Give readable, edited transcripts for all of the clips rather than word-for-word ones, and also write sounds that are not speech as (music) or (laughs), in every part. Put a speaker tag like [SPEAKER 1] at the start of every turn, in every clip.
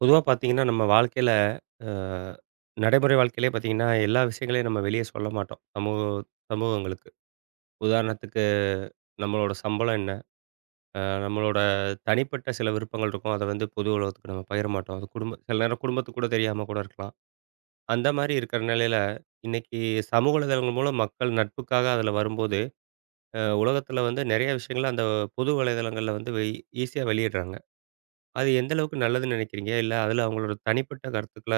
[SPEAKER 1] பொதுவா பார்த்தீங்கன்னா, நம்ம வாழ்க்கையில அ நடைமுறை வாழ்க்கையிலே பார்த்தீங்கன்னா, எல்லா விஷயங்களையும் நம்ம வெளிய சொல்ல மாட்டோம். சமூகங்களுக்கு. உதாரணத்துக்கு நம்மளோட சம்பளம் என்ன? நம்மளோட தனிப்பட்ட சில விருப்பங்கள் இருக்கும். அத வந்து பொது உலகத்துக்கு நம்ம பகிர மாட்டோம். அது குடும்ப சில நேரம் குடும்பத்துக்கு கூட தெரியாம கூட இருக்கலாம். அந்த மாரி இருக்கிற நிலையில, இன்னைக்கு சமூக வலைதளங்கள் மூலம் மக்கள் நட்புக்காக அதுல வரும்போது, உலகத்துல வந்து நெறைய விஷயங்கள அந்த பொது வலைதளங்கள்ல வந்து ஈஸியா வெளியிடுறாங்க. அது எந்த அளவுக்கு நல்லதுன்னு நெனைக்கிறீங்க? இல்ல அதுல அவங்களோட தனிப்பட்ட கருத்துக்கள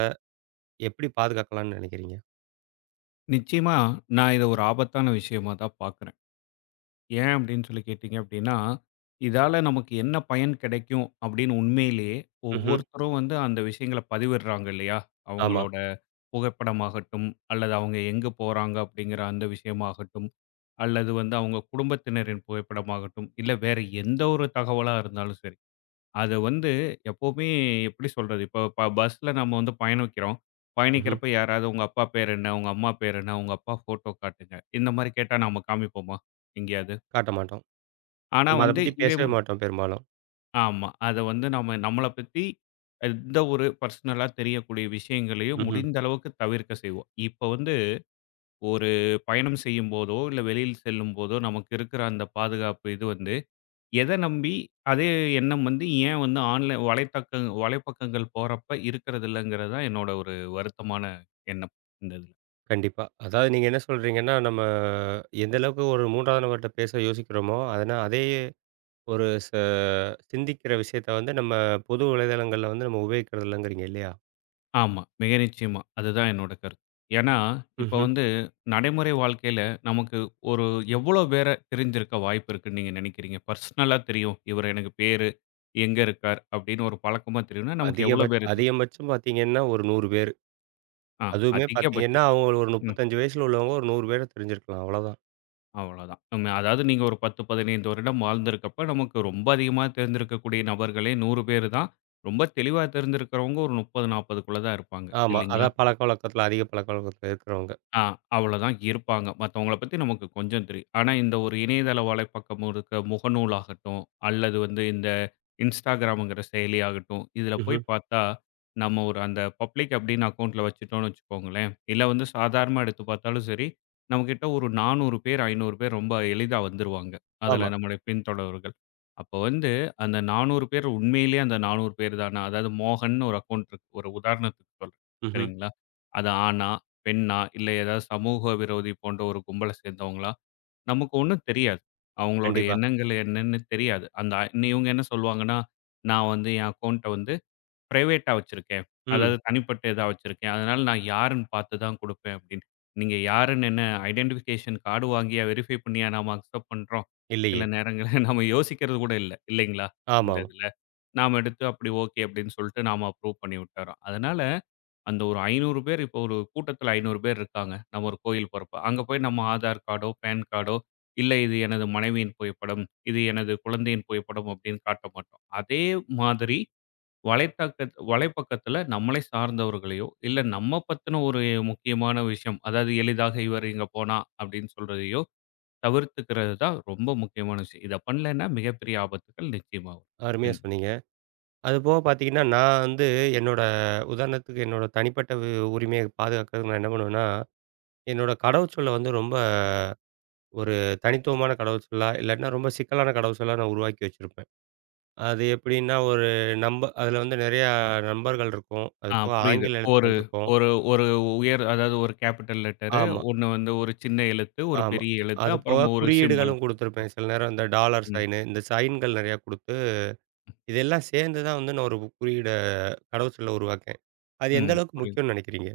[SPEAKER 1] எப்படி பாதுகாக்கலாம்னு நினைக்கிறீங்க?
[SPEAKER 2] நிச்சயமா நான் இதை ஒரு ஆபத்தான விஷயமா தான் பார்க்குறேன். ஏன் அப்படின்னு சொல்லி கேட்டீங்க அப்படின்னா, இதால நமக்கு என்ன பயன் கிடைக்கும் அப்படின்னு உண்மையிலேயே
[SPEAKER 1] ம்ஹ்ம்.
[SPEAKER 2] ஒவ்வொருத்தரும் வந்து அந்த விஷயங்கள பதிவிடுறாங்க இல்லையா?
[SPEAKER 1] ஆமா.
[SPEAKER 2] அவங்களோட புகைப்படமாகட்டும், அல்லது அவங்க எங்கே போறாங்க அப்படிங்கிற அந்த விஷயமாகட்டும், அல்லது வந்து அவங்க குடும்பத்தினரின் புகைப்படமாகட்டும், இல்ல வேற எந்த ஒரு தகவலா இருந்தாலும் சரி. அத வந்து எப்பவுமே எப்படி சொல்றது? இப்போ பஸ்ல நம்ம வந்து பயணிக்கிறோம்.
[SPEAKER 1] ம்ஹ்ம்.
[SPEAKER 2] பயணிக்கிறப்ப யாராவது உங்க அப்பா பேர் என்ன? உங்க அம்மா பேர் என்ன? உங்க அப்பா ஃபோட்டோ காட்டுங்க. இந்த மாரி கேட்டா நாம காமிப்போமா? எங்கேயாவது?
[SPEAKER 1] காட்ட மாட்டோம்.
[SPEAKER 2] ஆனா
[SPEAKER 1] நம்ம அத
[SPEAKER 2] வந்து
[SPEAKER 1] பத்தி
[SPEAKER 2] இதே ம
[SPEAKER 1] பேசவே மாட்டோம் பெரும்பாலும்.
[SPEAKER 2] ஆமா. அத வந்து நம்ம நம்மள பத்தி எந்த ஒரு பர்சனலா தெரியக்கூடிய விஷயங்களையும்
[SPEAKER 1] ம்ஹ்ம்.
[SPEAKER 2] முடிந்த அளவுக்கு தவிர்க்க செய்வோம். இப்ப வந்து ஒரு பயணம் செய்யும்போதோ, இல்ல வெளியில் செல்லும்போதோ, நமக்கு இருக்கிற அந்த பாதுகாப்பு இது வந்து எத நம்பி அதே எண்ணம் வந்து ஏன் வந்து ஆன்லைன் வலைப்பக்கங்கள் போறப்ப இருக்கிறது இல்லங்கிறது தான் என்னோட ஒரு வருத்தமான எண்ணம் இந்த இதுல.
[SPEAKER 1] கண்டிப்பா. அதாவது நீங்க என்ன சொல்றீங்கன்னா, நம்ம எந்த அளவுக்கு ஒரு 3வது நபர்ட்ட பேச யோசிக்கிறோமோ, அதனா அதே ஒரு சிந்திக்கிற விஷயத்த வந்து நம்ம பொது வலைதளங்கள்ல வந்து நம்ம உபயோகிக்கிறது இல்லங்கிறீங்க இல்லையா?
[SPEAKER 2] ஆமா, மிக நிச்சயமா. அதுதான் என்னோட கருத்து. ஏன்னா, இப்ப
[SPEAKER 1] ம்ஹ்ம்.
[SPEAKER 2] வந்து நடைமுறை வாழ்க்கையில நமக்கு ஒரு எவ்வளோ பேர தெரிஞ்சிருக்க வாய்ப்பு இருக்குன்னு நீங்க நினைக்கிறீங்க? பர்சனலா தெரியும். இவர் எனக்கு பேரு, எங்க இருக்கார் அப்படின்னு ஒரு பழக்கமா தெரியும்னா, நமக்கு எவ்வளோ பேருக்கு?
[SPEAKER 1] அதிகபட்சம் பார்த்தீங்கன்னா, ஒரு 100 பேரு.
[SPEAKER 2] ஆ
[SPEAKER 1] அதுவுமே பார்த்தீங்கன்னா,
[SPEAKER 2] அதிகபட்சம்.
[SPEAKER 1] அவங்க ஒரு
[SPEAKER 2] ம்.
[SPEAKER 1] 35 வயசுல உள்ளவங்க ஒரு 100 பேர தெரிஞ்சிருக்கலாம் அவ்வளோதான்.
[SPEAKER 2] அவ்வளோதான். நம்ம அதாவது நீங்க ஒரு 10, 15 வருடம் வாழ்ந்திருக்கப்ப, நமக்கு ரொம்ப அதிகமா தெரிந்திருக்கக்கூடிய நபர்களே 100 பேரு தான். ரொம்ப தெளிவா தெரிந்திருக்கிறவங்க ஒரு 30, 40க்குள்ள தான் இருப்பாங்க.
[SPEAKER 1] ஆமா.
[SPEAKER 2] இல்லைங்களா?
[SPEAKER 1] அதான் அதிக பழக்கவழக்கத்தில இருக்கிறவங்க.
[SPEAKER 2] ஆ அவ்வளோதான் இருப்பாங்க. மத்தவங்கள பத்தி நமக்கு கொஞ்சம் தெரியும். ஆனா, இந்த ஒரு இணையதள வலைப்பக்கம் இருக்க முகநூலாகட்டும், அல்லது வந்து இந்த Instagramங்கிற செயலியாகட்டும், இதில போய்
[SPEAKER 1] ம்ஹ்ம்.
[SPEAKER 2] பார்த்தா, நம்ம ஒரு அந்த பப்ளிக் அப்படின்னு அக்கவுண்ட்ல வச்சுட்டோம்னு வச்சுக்கோங்களேன், இல்ல வந்து சாதாரணமா எடுத்து பார்த்தாலும் சரி, நம்மகிட்ட ஒரு 400 பேர், 500 பேர் ரொம்ப எளிதா வந்துருவாங்க. அதில
[SPEAKER 1] ஆமா.
[SPEAKER 2] நம்முடைய பின்தொடர்வர்கள். அப்போ வந்து அந்த 400 பேர் உண்மையிலேயே அந்த 400 பேர் தானா? அதாவது மோகன்னு ஒரு அக்கவுண்ட் இருக்கு. ஒரு உதாரணத்துக்கு சொல்றேன்.
[SPEAKER 1] ம்ஹ்ம்.
[SPEAKER 2] சரிங்களா? அது ஆணா? பெண்ணா? இல்ல ஏதாவது சமூக விரோதி போன்ற ஒரு கும்பல சேர்ந்தவங்களா? நமக்கு ஒண்ணும் தெரியாது. அவங்களோட
[SPEAKER 1] கண்டிப்பா.
[SPEAKER 2] எண்ணங்கள் என்னன்னு தெரியாது. இன்னி இவங்க என்ன சொல்லுவாங்கன்னா, நான் வந்து என் அக்கவுண்ட்ட வந்து பிரைவேட்டா வச்சிருக்கேன்.
[SPEAKER 1] ம்.
[SPEAKER 2] அதாவது தனிப்பட்ட இதா வச்சிருக்கேன். அதனால நான் யாருன்னு பார்த்து தான் குடுப்பேன் அப்படின்னு. நீங்க யாருன்னு என்ன ஐடென்டிஃபிகேஷன் கார்டு வாங்கியா வெரிஃபை பண்ணியா நாம அக்செப்ட் பண்றோம்?
[SPEAKER 1] இல்லையே!
[SPEAKER 2] சில நேரங்கள்ல (laughs) நம்ம யோசிக்கிறது கூட இல்ல. இல்லைங்களா? இந்த
[SPEAKER 1] ஆமாமா.
[SPEAKER 2] இதுல. நாம எடுத்து அப்படி ஓகே அப்படின்னு சொல்லிட்டு நாம அப்ரூவ் பண்ணி விட்டுர்றோம். அதனால அந்த ஒரு 500 பேர் இப்போ ஒரு கூட்டத்துல 500 பேர் இருக்காங்க. நம்ம ஒரு கோயில் போறப்ப. அங்க போய் நம்ம ஆதார் கார்டோ, பான் கார்டோ, இல்ல இது எனது மனைவியின் புகைப்படம், இது எனது குழந்தையின் புகைப்படம் அப்படின்னு காட்ட மாட்டோம். அதே மாதிரி வலைப்பக்கத்துல நம்மளை சார்ந்தவர்களையோ, இல்ல நம்ம பத்தின ஒரு முக்கியமான விஷயம். அதாவது எளிதாக இவர் இங்க போனா அப்படின்னு சொல்றதையோ தவிர்த்துக்கிறது தான் ரொம்ப முக்கியமான விஷயம். இத பண்ணலைன்னா மிகப்பெரிய ஆபத்துக்கள் நிச்சயமா
[SPEAKER 1] அருமையா
[SPEAKER 2] வரும்.
[SPEAKER 1] சொன்னீங்க. அதுபோக பார்த்தீங்கன்னா, நான் வந்து என்னோட உதாரணத்துக்கு என்னோட தனிப்பட்ட உரிமைய பாதுகாக்கிறதுக்கு நான் என்ன பண்ணுவேன்னா, என்னோட கடவுச்சொல்ல வந்து ரொம்ப ஒரு தனித்துவமான கடவுச்சொல்லா, இல்லாட்டினா ரொம்ப சிக்கலான கடவுச்சொல்லா நான் உருவாக்கி வச்சிருப்பேன். அது எப்படின்னா, ஒரு அதில வந்து நெறையா நம்பர்கள் இருக்கும். அது போக
[SPEAKER 2] புரியுது.
[SPEAKER 1] ஆங்கில
[SPEAKER 2] ஒரு
[SPEAKER 1] எழுத்துக்கள் இருக்கும்.
[SPEAKER 2] ஒரு ஒரு உயர் அதாவது ஒரு கேப்பிட்டல் லெட்டரு,
[SPEAKER 1] ஆமா,
[SPEAKER 2] ஒண்ணு வந்து ஒரு சின்ன எழுத்து, ஒரு
[SPEAKER 1] ஆமா.
[SPEAKER 2] பெரிய எழுத்து,
[SPEAKER 1] அது போக
[SPEAKER 2] அப்புறம் ஒரு சிம்பல்.
[SPEAKER 1] குறியீடுகளும் குடுத்துருப்பேன். சில நேரம் இந்த டாலர்
[SPEAKER 2] ம்,
[SPEAKER 1] சைனு, இந்த சைன்கள் நெறையா குடுத்து, இதெல்லாம் சேர்ந்து தான் வந்து நான் ஒரு குறியீட கடவுச்சொல்ல உருவாக்கினேன். அது எந்த
[SPEAKER 2] ம்.
[SPEAKER 1] அளவுக்கு
[SPEAKER 2] புரியுது.
[SPEAKER 1] முக்கியம்னு நினைக்கிறீங்க?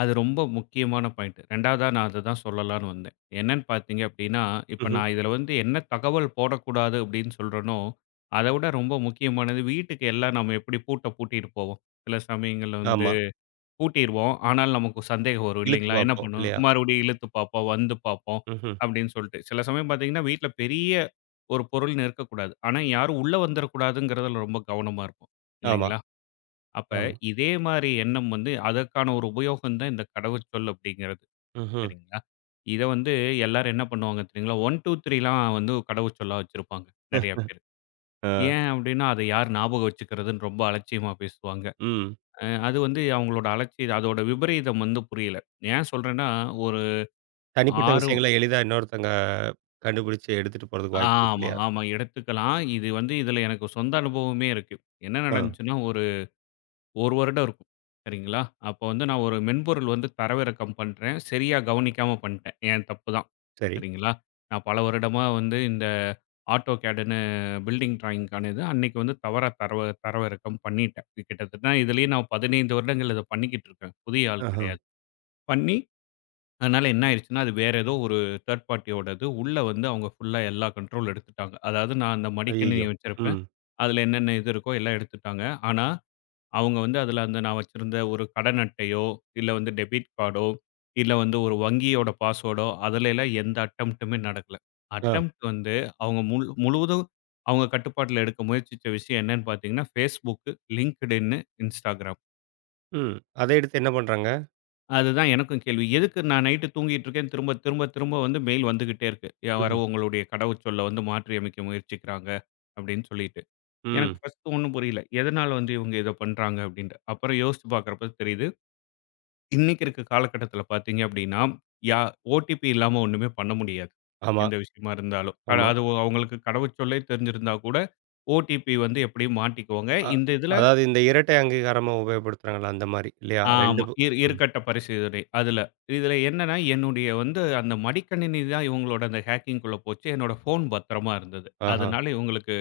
[SPEAKER 2] அது ரொம்ப முக்கியமான பாயிண்ட். 2வதா நான் அததான் சொல்லலான்னு வந்தேன். என்னன்னு பார்த்தீங்க அப்டின்னா, இப்ப
[SPEAKER 1] ம்ஹ்ம்.
[SPEAKER 2] நான் இதுல வந்து என்ன தகவல் போடக்கூடாது அப்டின்னு சொல்றேனோ, அத விட ரொம்ப முக்கியமானது வீட்டுக்கு எல்லாம் நம்ம எப்டி பூட்டிட்டு போவோம். சில சமயங்கள்ல வந்து
[SPEAKER 1] ஆமா.
[SPEAKER 2] பூட்டிருவோம். ஆனாலும் நமக்கு சந்தேகம் வரும்
[SPEAKER 1] இழுத்து
[SPEAKER 2] இல்லைங்களா? என்ன
[SPEAKER 1] பார்ப்போம்
[SPEAKER 2] பண்ணுவோம்?
[SPEAKER 1] இல்லையா?
[SPEAKER 2] மறுபடியும் இழுத்து பார்ப்போம், வந்து பார்ப்போம்
[SPEAKER 1] ம்ஹ்ம்.
[SPEAKER 2] அப்படின்னு சொல்லிட்டு. சில சமயம் பார்த்தீங்கன்னா, வீட்ல பெரிய ஒரு பொருள்னு இருக்கக்கூடாது. ஆனா யாரும் உள்ள வந்துறக்கூடாதுங்கிறதுல ரொம்ப கவனமா இருப்போம்
[SPEAKER 1] ஆமா,
[SPEAKER 2] இல்லைங்களா? அப்ப
[SPEAKER 1] ஆமா.
[SPEAKER 2] இதே மாரி எண்ணம் வந்து அதற்கான ஒரு உபயோகம் தான் இந்த கடவுச்சொல் அப்படிங்கிறது.
[SPEAKER 1] ம்ஹ்ம்.
[SPEAKER 2] சரிங்களா? இத வந்து எல்லாரும் என்ன பண்ணுவாங்க தெரியுங்களா? 1, 2, 3லாம் வந்து கடவுச்சொல்லா வச்சிருப்பாங்க நெறைய
[SPEAKER 1] (laughs)
[SPEAKER 2] பேரு.
[SPEAKER 1] ஆ,
[SPEAKER 2] ஏன் அப்படின்னா, அத யார் ஞாபகம் வச்சுக்கிறதுன்னு ரொம்ப அலட்சியமா பேசுவாங்க.
[SPEAKER 1] ம்.
[SPEAKER 2] அது வந்து அவங்களோட அதோட விபரீதம் வந்து புரியல. ஏன் சொல்றேன்னா, ஒரு
[SPEAKER 1] தனிப்பட்ட
[SPEAKER 2] 6
[SPEAKER 1] விஷயங்கள எளிதா இன்னொருத்தங்க கண்டுபிடிச்சு எடுத்துட்டு போறதுக்கு வாய்ப்பு இருக்கு
[SPEAKER 2] ஆமா,
[SPEAKER 1] இல்லையா?
[SPEAKER 2] ஆமா எடுத்துக்கலாம். இது வந்து இதுல எனக்கு சொந்த அனுபவமே இருக்கு. என்ன
[SPEAKER 1] ஆ,
[SPEAKER 2] நடந்துச்சுன்னா, ஒரு 1 வருடம் இருக்கும். சரிங்களா? அப்போ வந்து நான் ஒரு மென்பொருள் வந்து தரவிறக்கம் பண்றேன். சரியா கவனிக்காம பண்ணிட்டேன். என் தப்பு தான்.
[SPEAKER 1] சரி.
[SPEAKER 2] சரிங்களா? நான் பல வருடமா வந்து இந்த ஆட்டோகேடுன்னு பில்டிங் டிராயிங்க்கான இது அன்னைக்கு வந்து தவறா தரவிறக்கம் பண்ணிட்டேன். இது கிட்டத்தட்ட இதுலயே நான் 15 வருடங்கள் இத பண்ணிக்கிட்டு இருக்கேன். புதிய ஆள்
[SPEAKER 1] ஆஹா.
[SPEAKER 2] கிடையாது. பண்ணி அதனால என்ன ஆயிருச்சுன்னா, அது வேற ஏதோ ஒரு தேர்ட் பார்ட்டியோடது. உள்ள வந்து அவங்க ஃபுல்லா எல்லா கண்ட்ரோல் எடுத்துட்டாங்க. அதாவது நான் அந்த மடிக்கணினி
[SPEAKER 1] ஐய்யய்யோ!
[SPEAKER 2] வச்சிருப்பேன்.
[SPEAKER 1] ம்.
[SPEAKER 2] அதுல என்னென்ன இது இருக்கோ எல்லாம் எடுத்துட்டாங்க. ஆனா, அவங்க வந்து அதுல அந்த நான் வச்சிருந்த ஒரு கடன் அட்டையோ, இல்ல வந்து டெபிட் கார்டோ, இல்ல வந்து ஒரு வங்கியோட பாஸ்வேர்டோ அதுலலாம் எந்த அட்டெம்ப்ட்டுமே நடக்கல.
[SPEAKER 1] ஆ,
[SPEAKER 2] அட்டெம்ப்ட் வந்து அவங்க முழுவதும் அவங்க கட்டுப்பாட்டுல எடுக்க முயற்சிச்ச விஷயம் என்னன்னு பார்த்தீங்கன்னா, Facebook, LinkedIn, Instagram.
[SPEAKER 1] ம். அத எடுத்து என்ன பண்றாங்க?
[SPEAKER 2] அதுதான் எனக்கும் கேள்வி. எதுக்கு நான் நைட்டு தூங்கிட்டு இருக்கேன். திரும்ப திரும்ப திரும்ப வந்து மெயில் வந்துகிட்டே இருக்கு. யாரோ
[SPEAKER 1] ம்ஹ்ம்.
[SPEAKER 2] உங்களுடைய கடவுச்சொல்ல வந்து மாற்றியமைக்க முயற்சிக்கிறாங்க அப்படின்னு சொல்லிட்டு. எனக்கு
[SPEAKER 1] ம்.
[SPEAKER 2] ஃபர்ஸ்ட் ஒண்ணும் புரியல. எதனால வந்து இவங்க இத பண்றாங்க அப்படின்ட்டு. அப்புறம் யோசிச்சு பார்க்கிறப்ப தெரியுது. இன்னைக்கு இருக்க காலகட்டத்தில பார்த்தீங்க அப்படின்னா, யா ஓடிபி இல்லாம ஒண்ணுமே பண்ண முடியாது.
[SPEAKER 1] ஆமா,
[SPEAKER 2] எந்த விஷயமா இருந்தாலும். அட,
[SPEAKER 1] ஆமா.
[SPEAKER 2] அது அவங்களுக்கு கடவுச்சொல்லே தெரிஞ்சிருந்தா கூட, ஓடிபி வந்து எப்படியும் மாட்டிக்குவாங்க.
[SPEAKER 1] அ
[SPEAKER 2] இந்த இதுல
[SPEAKER 1] அதாவது இந்த இரட்டை அங்கீகாரமா உபயோகப்படுத்துறாங்கல்ல அந்த மாரி இல்லையா?
[SPEAKER 2] ஆமா.
[SPEAKER 1] 2 ம்.
[SPEAKER 2] இருக்கட்ட பரிசீலனை அதுல. இதுல என்னன்னா, என்னுடைய வந்து அந்த மடிக்கணினி தான் இவங்களோட அந்த ஹேக்கிங்குள்ள போச்சு. என்னோட ஃபோன் பத்திரமா இருந்தது.
[SPEAKER 1] ஆஹா.
[SPEAKER 2] அதனால இவங்களுக்கு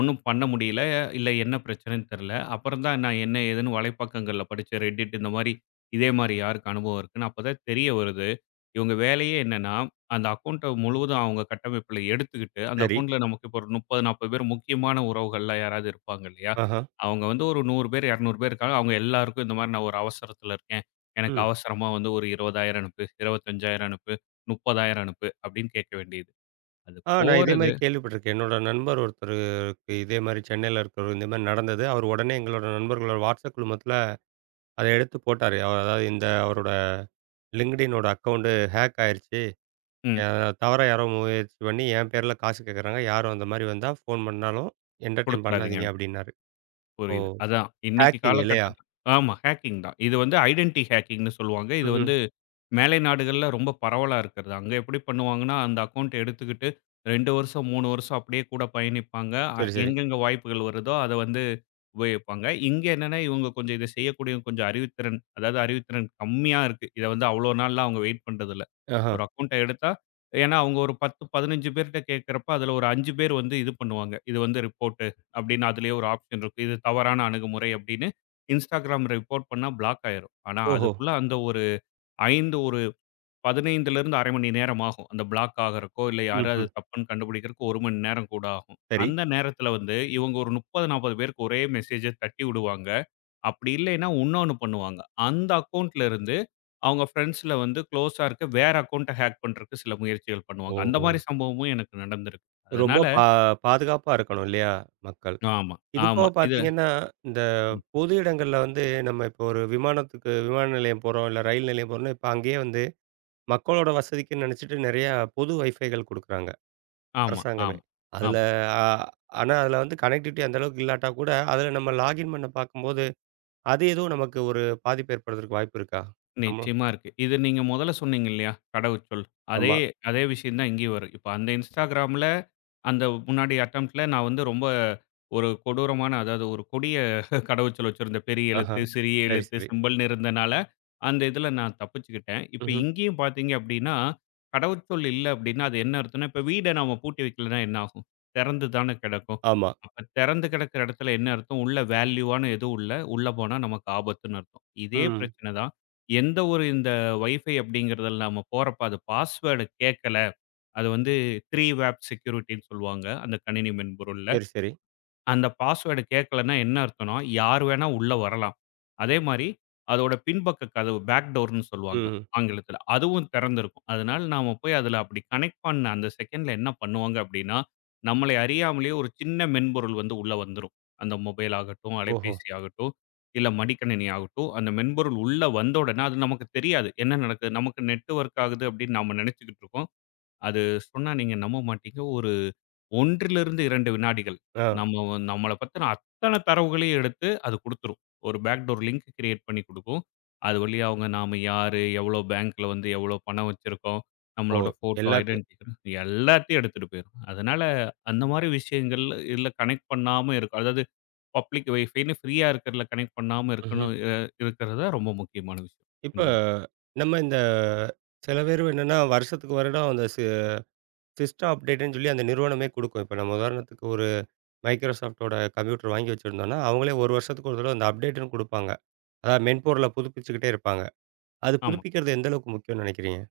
[SPEAKER 2] ஒண்ணும் பண்ண முடியல. இல்ல என்ன பிரச்சனைன்னு தெரியல. அப்புறம் தான் நான் என்ன ஏதுன்னு வலைப்பக்கங்கள்ல படிச்சேன். Reddit இந்த மாரி இதே மாரி யாருக்கு அனுபவம் இருக்குன்னு அப்பதான் தெரிய வருது. இவங்க வேலையே என்னன்னா, அந்த அக்கவுண்ட்ட முழுவதும் அவங்க கட்டமைப்புல எடுத்துக்கிட்டு, அந்த
[SPEAKER 1] சரி.
[SPEAKER 2] அக்கவுண்ட்ல நமக்கு இப்போ ஒரு 30, 40 பேர் முக்கியமான உறவுகள்லாம் யாராவது இருப்பாங்க இல்லையா?
[SPEAKER 1] ஆஹா.
[SPEAKER 2] அவங்க வந்து ஒரு 100 பேர், 200 பேர் இருக்காங்க. அவங்க எல்லாருக்கும் இந்த மாரி நான் ஒரு அவசரத்தில இருக்கேன். எனக்கு
[SPEAKER 1] ம்.
[SPEAKER 2] அவசரமா வந்து ஒரு 20,000 அனுப்பு, 25,000 அனுப்பு, 30,000 அனுப்பு அப்படின்னு கேட்க வேண்டியது. அது
[SPEAKER 1] ஆ நான் இதே
[SPEAKER 2] போறது
[SPEAKER 1] மாரி கேள்விப்பட்டிருக்கேன். என்னோட நண்பர் ஒருத்தருக்கு இதே மாரி சென்னையில இருக்கிறவர் இந்த மாரி நடந்தது. அவர் உடனே எங்களோட நண்பர்களோட WhatsApp குழுமத்தில அத எடுத்து போட்டாரு. அவ அதாவது இந்த அவரோட LinkedIn ஓட அக்கவுண்ட் ஹேக் ஆயிருச்சு.
[SPEAKER 2] ம்.
[SPEAKER 1] அ தவறா யாரோ முயற்சி பண்ணி என் பேர்ல காசு கேட்குறாங்க. யாரும் அந்த மாரி வந்தா ஃபோன் பண்ணாலும் என்டர்டெயின்
[SPEAKER 2] குடுத்துடாதீங்க.
[SPEAKER 1] பண்ணாதீங்க அப்டின்னாரு. ஓ!
[SPEAKER 2] புரியுது. அதான் இன்னைக்கு
[SPEAKER 1] ஹேக்கிங் இல்லையா?
[SPEAKER 2] காலகட்டத்துல ஆமா ஹேக்கிங் தான். இது வந்து ஐடென்டி ஹேக்கிங்ன்னு சொல்லுவாங்க. இது
[SPEAKER 1] ம்ஹ்ம்.
[SPEAKER 2] வந்து மேலை நாடுகள்ல ரொம்ப பரவலா இருக்கிறது. அங்க எப்படி பண்ணுவாங்கன்னா, அந்த அக்கவுண்ட் எடுத்துக்கிட்டு 2 வருஷம், 3 வருஷம் அப்படியே கூட பயணிப்பாங்க.
[SPEAKER 1] சரி, சரி.
[SPEAKER 2] எங்கெங்க வாய்ப்புகள் வருதோ அத வந்து உபயோகிப்பாங்க. இங்க என்னன்னா, இவங்க கொஞ்சம் இத செய்யக்கூடிய கொஞ்சம் அறிவுத்திறன் கம்மியா இருக்கு. இத வந்து அவ்வளோ நாள்லாம் அவங்க வெயிட் பண்றதில்ல.
[SPEAKER 1] ஆஹா.
[SPEAKER 2] ஒரு அக்கவுண்ட்ட எடுத்தா ஏன்னா அவங்க ஒரு 10, 15 பேர்ட்ட கேட்கிறப்ப, அதுல ஒரு 5 பேர் வந்து இது பண்ணுவாங்க. இது வந்து ரிப்போர்ட் அப்படின்னு அதிலேயே ஒரு ஆப்ஷன் இருக்கும். இது தவறான அணுகுமுறை அப்படின்னு Instagram ரிப்போர்ட் பண்ணா பிளாக் ஆயிரும். ஆனா,
[SPEAKER 1] ஓஹோ!
[SPEAKER 2] அதுக்குள்ள அந்த ஒரு 5 ஒரு 15லருந்து 1/2 மணி நேரம் ஆகும். அந்த பிளாக் ஆகுறக்கோ, இல்ல யாரும் அது
[SPEAKER 1] ம்ஹ்ம்.
[SPEAKER 2] தப்புன்னு கண்டுபிடிக்கிறதுக்கு 1 மணி நேரம் கூட ஆகும்.
[SPEAKER 1] சரி.
[SPEAKER 2] அந்த நேரத்துல வந்து இவங்க ஒரு 30, 40 பேருக்கு ஒரே மெசேஜ தட்டி விடுவாங்க. அப்படி இல்லைன்னா இன்னொன்னு பண்ணுவாங்க. அந்த அக்கவுண்ட்ல இருந்து அவங்க ஃப்ரெண்ட்ஸ்ல வந்து குளோஸா இருக்க வேற அக்கவுண்ட்ட ஹேக் பண்றதுக்கு சில முயற்சிகள் பண்ணுவாங்க. அந்த
[SPEAKER 1] ஓஹோ!
[SPEAKER 2] மாதிரி சம்பவமும் எனக்கு நடந்திருக்கு.
[SPEAKER 1] ரொம்ப
[SPEAKER 2] அதனால
[SPEAKER 1] பாதுகாப்பா இருக்கணும் இல்லையா? மக்கள்.
[SPEAKER 2] ஆமா,
[SPEAKER 1] இது
[SPEAKER 2] ஆமா.
[SPEAKER 1] போக
[SPEAKER 2] இது
[SPEAKER 1] பார்த்தீங்கன்னா, இந்த பொது இடங்கள்ல வந்து நம்ம இப்போ ஒரு விமானத்துக்கு விமான நிலையம் போறோம், இல்ல ரயில் நிலையம் போறோம்னா, இப்ப அங்கேயே வந்து மக்களோட வசதிக்குன்னு நெனச்சுட்டு நெறையா பொது வைஃபைகள் குடுக்குறாங்க,
[SPEAKER 2] ஆமா,
[SPEAKER 1] அரசாங்கமே.
[SPEAKER 2] ஆமா,
[SPEAKER 1] அதுல
[SPEAKER 2] ஆமா.
[SPEAKER 1] அ ஆனா அதுல வந்து கனெக்டிவிட்டி அந்த அளவுக்கு இல்லாட்டா கூட, அதுல நம்ம லாகின் பண்ண பார்க்கும்போது, அது எதுவும் நமக்கு ஒரு பாதிப்பு ஏற்படுறதுக்கு வாய்ப்பு இருக்கா? நம்மளும்
[SPEAKER 2] நிச்சயமா இருக்கு. இது நீங்க முதல்ல சொன்னீங்க இல்லையா? கடவுச்சொல். அதே
[SPEAKER 1] ஆமா.
[SPEAKER 2] அதே விஷயம் தான் இங்கேயும் வரும். இப்ப அந்த Instagramல அந்த முன்னாடி அட்டெம்ப்ட்ல நான் வந்து ரொம்ப ஒரு கொடூரமான அதாவது ஒரு கொடிய கடவுச்சொல் வச்சிருந்தேன். பெரிய
[SPEAKER 1] ஆஹா.
[SPEAKER 2] எழுத்து, சிறிய
[SPEAKER 1] சரி,
[SPEAKER 2] எழுத்து,
[SPEAKER 1] சரி.
[SPEAKER 2] சிம்பல்னு இருந்தனால, அந்த இதில நான் தப்பிச்சுக்கிட்டேன். இப்ப
[SPEAKER 1] ம்ஹ்ம்.
[SPEAKER 2] இங்கேயும் பார்த்தீங்க அப்படின்னா, கடவுச்சொல் இல்ல அப்படின்னா, அது என்ன அர்த்தம்னா, இப்ப வீட நாம பூட்டி வைக்கலன்னா என்ன ஆகும்? திறந்து தானே கிடக்கும்.
[SPEAKER 1] ஆமா.
[SPEAKER 2] அப்ப திறந்து கிடக்கிற இடத்துல என்ன அர்த்தம்? உள்ள வேல்யூவான எதுவும் இல்ல. உள்ள போனா நமக்கு ஆபத்துன்னு அர்த்தம். இதே
[SPEAKER 1] ம்.
[SPEAKER 2] பிரச்சனை தான். எந்த ஒரு இந்த வைஃபை அப்படிங்கிறதுல நாம போறப்ப, அது பாஸ்வேர்டு கேட்கல. அது வந்து 3 வேப் செக்யூரிட்டின்னு சொல்லுவாங்க, அந்த கணினி மென்பொருள்ல.
[SPEAKER 1] சரி, சரி.
[SPEAKER 2] அந்த பாஸ்வேர்டு கேட்கலன்னா என்ன அர்த்தம்னா, யார் வேணா உள்ள வரலாம். அதே மாரி அதோட பின்பக்க கதவு பேக் டோர்ன்னு சொல்லுவாங்க
[SPEAKER 1] ம்.
[SPEAKER 2] ஆங்கிலத்தில. அதுவும் திறந்திருக்கும். அதனால நாம போய் அதில அப்படி கனெக்ட் பண்ண அந்த செகண்ட்ல என்ன பண்ணுவாங்க அப்படின்னா, நம்மளை அறியாமலேயே ஒரு சின்ன மென்பொருள் வந்து உள்ள வந்துரும். அந்த மொபைல் ஆகட்டும்,
[SPEAKER 1] ஓஹோ!
[SPEAKER 2] அலைபேசி ஆகட்டும், இல்ல மடிக்கணினி ஆகட்டும். அந்த மென்பொருள் உள்ள வந்த உடனே அது நமக்கு தெரியாது. என்ன நடக்குது? நமக்கு நெட்வொர்க் ஆகுது அப்படின்னு நாம நினைச்சுக்கிட்டு இருக்கோம். அது சொன்னா நீங்க நம்ப மாட்டீங்க. ஒரு 1 லிருந்து 2 வினாடிகள்.
[SPEAKER 1] ஆ.
[SPEAKER 2] நம்மள பத்தின அத்தன தரவுகளையும் எடுத்து அது குடுத்துரும். ஒரு பேக்டோர் லிங்க் கிரியேட் பண்ணி குடுக்கும். அது வழியா அவங்க நாம யாரு? எவ்வளோ பேங்க்ல வந்து எவ்வளோ பணம் வச்சிருக்கோம்?
[SPEAKER 1] ஓ!
[SPEAKER 2] நம்மளோட ஃபோட்டோ,
[SPEAKER 1] எல்லாத்தையும்
[SPEAKER 2] ஐடென்டிட்டி எல்லாத்தையும் எடுத்துட்டு போயிரும். அதனால அந்த மாரி விஷயங்கள் இதுல கனெக்ட் பண்ணாம இருக்கும். அதாவது பப்ளிக் வைஃபைன்னு ஃப்ரீயா இருக்கிறதுல கனெக்ட் பண்ணாம
[SPEAKER 1] ம்ஹ்ம்.
[SPEAKER 2] இருக்கணும் இருக்கிறது தான் ரொம்ப முக்கியமான விஷயம்.
[SPEAKER 1] இப்ப
[SPEAKER 2] இந்த இது.
[SPEAKER 1] நம்ம இந்த சில பேர் என்னன்னா, வருஷத்துக்கு வருடம் அந்த சிஸ்டம் அப்டேட்ன்னு சொல்லி அந்த நிறுவனமே குடுக்கும். இப்ப நம்ம உதாரணத்துக்கு ஒரு Microsoftடோட கம்ப்யூட்டர் வாங்கி வச்சிருந்தோம்னா, அவங்களே ஒரு வருஷத்துக்கு ஒரு தடவ அந்த அப்டேட்ன்னு குடுப்பாங்க. அதாவது மென்பொருள புதுப்பிச்சுக்கிட்டே இருப்பாங்க. அது
[SPEAKER 2] ஆமா.
[SPEAKER 1] புதுப்பிக்கிறது எந்த அளவுக்கு முக்கியம்னு நெனைக்கிறீங்க?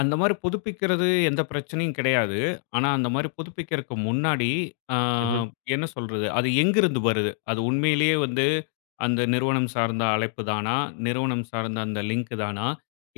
[SPEAKER 2] அந்த மாரி புதுப்பிக்கிறது எந்த பிரச்சனையும் கிடையாது. ஆனா, அந்த மாரி புதுப்பிக்கிறக்கு முன்னாடி, ஆ
[SPEAKER 1] ம்ஹ்ம்.
[SPEAKER 2] என்ன சொல்றது? அது எங்கிருந்து வருது? அது உண்மையிலேயே வந்து அந்த நிறுவனம் சார்ந்த அழைப்பு தானா? நிறுவனம் சார்ந்த அந்த லிங்க் தானா?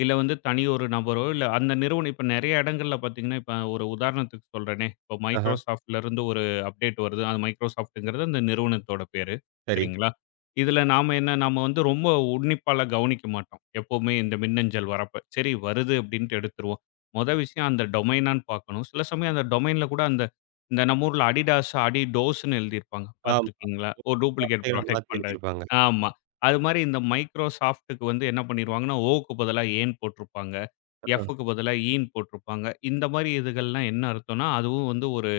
[SPEAKER 2] இல்ல வந்து தனி ஒரு நபரோ, இல்ல அந்த நிறுவனம் இப்ப நெறைய இடங்கள்ல பார்த்தீங்கன்னா, இப்ப ஒரு உதாரணத்துக்கு சொல்றேனே, இப்ப
[SPEAKER 1] ஆஹா,
[SPEAKER 2] Microsoftலேருந்து ஒரு அப்டேட் வருது. அது Microsoftங்கிறது அந்த நிறுவனத்தோட பேரு.
[SPEAKER 1] சரி.
[SPEAKER 2] சரிங்களா? இதுல நாம என்ன, நாம வந்து ரொம்ப உன்னிப்பாலாம் கவனிக்க மாட்டோம். எப்பவுமே இந்த மின்னஞ்சல் வரப்ப. சரி வருது அப்டின்ட்டு எடுத்துருவோம். மொத விஷயம் அந்த டொமைனான்னு பார்க்கணும். சில சமயம் அந்த டொமைன்ல கூட அந்த இந்த நம்ம ஊர்ல Adidas, Adidosன்னு எழுதியிருப்பாங்க.
[SPEAKER 1] ஆம்.
[SPEAKER 2] பார்த்துருக்கீங்களா? ஒரு டூப்ளிகேட்
[SPEAKER 1] வார்த்தைகள
[SPEAKER 2] ப்ராடக்ட்
[SPEAKER 1] மாத்தி
[SPEAKER 2] பண்ற
[SPEAKER 1] எழுதியிருப்பாங்க.
[SPEAKER 2] ஆமா. அது மாரி இந்த மைக்ரோசாஃப்ட்க்கு வந்து என்ன பண்ணிருவாங்கன்னா, ஓவுக்கு பதிலா ஏன்னு போட்டிருப்பாங்க.
[SPEAKER 1] ஆ,
[SPEAKER 2] எஃப்க்கு பதிலா ஈன்னு போட்டிருப்பாங்க. இந்த மாரி இதுகள்லாம் என்ன அர்த்தம்னா, அதுவும் வந்து ஒரு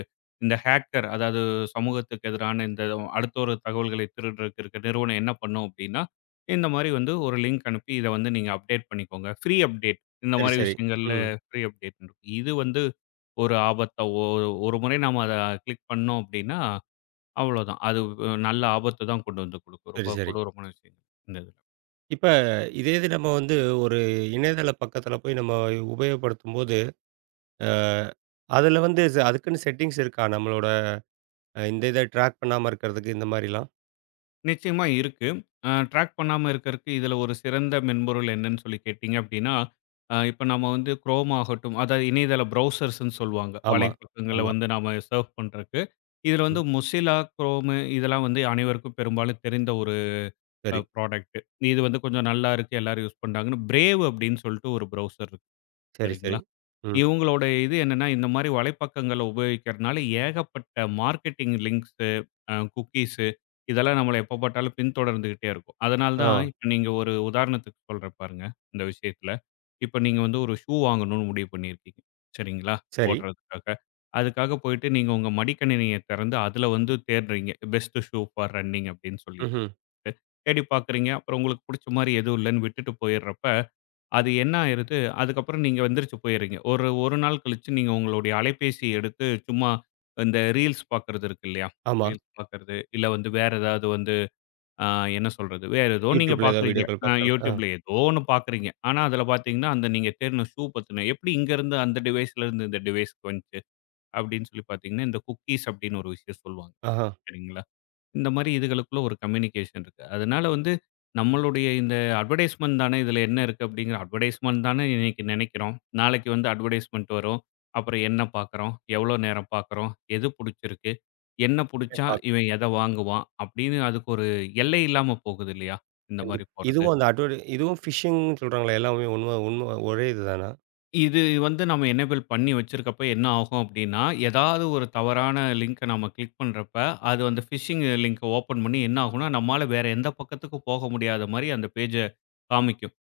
[SPEAKER 2] இந்த ஹேக்கர் அதாவது சமூகத்துக்கு எதிரான இந்த அடுத்தோரு தகவல்களை திருடுறதுக்கு இருக்க நிறுவனம் என்ன பண்ணும் அப்படின்னா, இந்த மாரி வந்து ஒரு லிங்க் அனுப்பி இத வந்து நீங்க அப்டேட் பண்ணிக்கோங்க. ஃப்ரீ அப்டேட் இந்த
[SPEAKER 1] சரி,
[SPEAKER 2] மாரி
[SPEAKER 1] சரி.
[SPEAKER 2] விஷயங்கள்ல
[SPEAKER 1] ம்.
[SPEAKER 2] ஃப்ரீ அப்டேட் இருக்கும். இது வந்து ஒரு ஆபத்தா ஒரு முறை நாம அத கிளிக் பண்ணோம் அப்படின்னா அவ்வளோதான். அது நல்ல ஆபத்த தான் கொண்டு வந்து குடுக்கும்.
[SPEAKER 1] சரி,
[SPEAKER 2] ரொம்ப
[SPEAKER 1] சரி.
[SPEAKER 2] கொடூரமான விஷயம் இந்த இதுல.
[SPEAKER 1] இப்ப இதே இது நம்ம வந்து ஒரு இணையதள பக்கத்துல போய் நம்ம உபயோகப்படுத்தும்போது, அ அதுல வந்து ச அதுக்குன்னு செட்டிங்ஸ் இருக்கா? நம்மளோட இந்த இத ட்ராக் பண்ணாம இருக்கிறதுக்கு இந்த மாரிலாம்?
[SPEAKER 2] நிச்சயமா இருக்கு. ட்ராக் பண்ணாம இருக்கறக்கு இதுல ஒரு சிறந்த மென்பொருள் என்னன்னு சொல்லி கேட்டீங்க அப்டின்னா, இப்ப நம்ம வந்து Chrome ஆகட்டும், அதாவது இணையதள ப்ரௌசர்ஸ்ன்னு சொல்லுவாங்க.
[SPEAKER 1] ஆமா,
[SPEAKER 2] வலைப்பக்கங்கள
[SPEAKER 1] ஆமா.
[SPEAKER 2] வந்து நாம சர்ஃப் பண்றக்கு. இதுல வந்து
[SPEAKER 1] ம்.
[SPEAKER 2] Mozilla, Chrome இதெல்லாம் வந்து அனைவருக்கும் பெரும்பாலும் தெரிந்த ஒரு
[SPEAKER 1] சரி,
[SPEAKER 2] ப்ராடக்ட். இது வந்து கொஞ்சம் நல்லா இருக்கு, எல்லாரும் யூஸ் பண்றாங்கன்னு Brave அப்டின்னு சொல்லிட்டு ஒரு ப்ரௌசர் இருக்கு.
[SPEAKER 1] சரி,
[SPEAKER 2] சரிங்களா?
[SPEAKER 1] சரி. ம்.
[SPEAKER 2] இவங்களோட இது என்னன்னா, இந்த மாரி வலைப்பக்கங்கள உபயோகிக்கிறனால ஏகப்பட்ட மார்க்கெட்டிங் லிங்க்ஸு, குக்கீஸு இதெல்லாம் நம்மள எப்ப பாத்தாலும் பின்தொடர்ந்துகிட்டே இருக்கும். அதனால
[SPEAKER 1] ஆ.
[SPEAKER 2] தான் இப்ப நீங்க ஒரு உதாரணத்துக்கு சொல்றேன் பாருங்க, இந்த விஷயத்துல. இப்ப நீங்க வந்து ஒரு ஷூ வாங்கணும்னு முடிவு பண்ணியிருக்கீங்க. சரிங்களா?
[SPEAKER 1] சரி.
[SPEAKER 2] போடுறதுக்காக. அதுக்காக போயிட்டு நீங்க உங்க மடிக்கணினிய திறந்து அதுல வந்து தேடுறீங்க. பெஸ்ட் ஷூ ஃபார் ரன்னிங் அப்படின்னு சொல்லிட்டு.
[SPEAKER 1] ம்ஹ்ம்.
[SPEAKER 2] தேடி பாக்குறீங்க. அப்புறம் உங்களுக்கு புடிச்ச மாரி எதுவும் இல்லன்னு விட்டுட்டு போயிடுறப்ப, அது என்ன ஆயிருது, அதுக்கப்புறம் நீங்க எந்திரிச்சு போயிறீங்க. ஒரு 1 நாள் கழிச்சு நீங்க உங்களுடைய அலைபேசிய எடுத்து சும்மா இந்த ரீல்ஸ் பார்க்கறது இருக்கு இல்லையா?
[SPEAKER 1] ஆமா.
[SPEAKER 2] ரீல்ஸ் பார்க்கறது, இல்ல வந்து வேற ஏதாவது வந்து அ என்ன சொல்றது? வேற ஏதோ நீங்க
[SPEAKER 1] YouTubeல ஏதாவது
[SPEAKER 2] பார்க்குறீங்க.
[SPEAKER 1] வீடியோக்கள் பார்க்குறது. ஆ.
[SPEAKER 2] YouTubeல ஏதோ ஒண்ணு பார்க்குறீங்க. ஆனா அதில பார்த்தீங்கன்னா, அந்த நீங்க தேடுன ஷூ பத்தின எப்படி இங்கருந்து அந்த டிவைஸ்லேருந்து இந்த டிவைஸ்க்கு வந்துச்சு அப்படின்னு சொல்லி பார்த்தீங்கன்னா, இந்த குக்கீஸ் அப்படின்னு ஒரு விஷயம் சொல்லுவாங்க.
[SPEAKER 1] ஆஹா.
[SPEAKER 2] சரிங்களா? இந்த மாரி இதுகளுக்குள்ள ஒரு கம்யூனிகேஷன் இருக்கு. அதனால வந்து நம்மளுடைய இந்த அட்வர்டைஸ்மென்ட் தானே இதுல என்ன இருக்கு அப்படிங்கிற அட்வர்டைஸ்மென்ட் தானே இன்னைக்கு நினைக்கிறோம். நாளைக்கு வந்து அட்வர்டைஸ்மென்ட் வரும். அப்புறம் என்ன பார்க்குறோம்? எவ்வளோ நேரம் பார்க்குறோம்? எது புடிச்சிருக்கு? என்ன
[SPEAKER 1] சரி,
[SPEAKER 2] புடிச்சா இவன் எத வாங்குவான்? அப்படின்னு அதுக்கு ஒரு எல்லை இல்லாம போகுது இல்லையா? இந்த மாரி
[SPEAKER 1] கண்டிப்பா.
[SPEAKER 2] போறது.
[SPEAKER 1] இதுவும் அந்த அட்வர்ட் இதுவும் ஃபிஷிங்ன்னு சொல்றாங்களே! எல்லாமே உண்ம உண்ம ஒரே இது தானா?
[SPEAKER 2] இது வந்து நம்ம எனேபிள் பண்ணி வச்சிருக்கப்ப என்ன ஆகும் அப்படின்னா, ஏதாவது ஒரு தவறான லிங்க்க நம்ம கிளிக் பண்றப்ப, அது அந்த ஃபிஷிங் லிங்க்க ஓப்பன் பண்ணி என்ன ஆகும்னா, நம்மால வேற எந்த பக்கத்துக்கும் போக முடியாத மாரி அந்த பேஜ காமிக்கும்.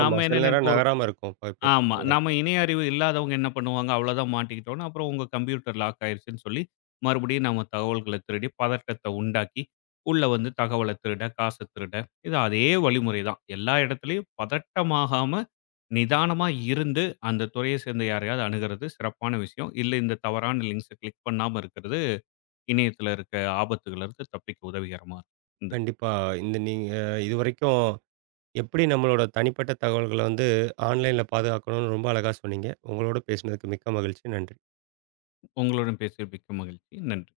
[SPEAKER 1] ஆமா.
[SPEAKER 2] நாம என்ன
[SPEAKER 1] சில நேரம்
[SPEAKER 2] நெனைப்போம், ஒரு
[SPEAKER 1] நகராம இருக்கும். இப்ப
[SPEAKER 2] ஆமா.
[SPEAKER 1] பக்கங்கள்.
[SPEAKER 2] நாம இணைய அறிவு இல்லாதவங்க என்ன பண்ணுவாங்க, அவ்வளோதான் மாட்டிக்கிட்டோம்ன்னு, அப்புறம் உங்க கம்ப்யூட்டர் லாக் ஆயிருச்சுன்னு சொல்லி, மறுபடியும் நம்ம தகவல்கள திருடி, பதட்டத்த உண்டாக்கி, உள்ள வந்து தகவல திருட, காச திருட, இது அதே வழிமுறை தான். எல்லா இடத்துலயும் பதட்டமாகாம, நிதானமா இருந்து, அந்த துறைய சேர்ந்த யாரையாவது அணுகுறது சிறப்பான விஷயம். இல்ல இந்த தவறான லிங்க்ஸ கிளிக் பண்ணாம இருக்கிறது, இணையத்துல இருக்க ஆபத்துகள்ல இருந்து தப்பிக்க உதவிகரமா இருக்கும். இந்த
[SPEAKER 1] கண்டிப்பா. இந்த நீங்க இதுவரைக்கும் எப்படி நம்மளோட தனிப்பட்ட தகவல்கள வந்து ஆன்லைன்ல பாதுகாக்கணும்னு ரொம்ப அழகா சொன்னீங்க. உங்களோட பேசினதுக்கு மிக்க மகிழ்ச்சி. நன்றி.
[SPEAKER 2] உங்களுடன் பேசிய மிக்க மகிழ்ச்சி. நன்றி.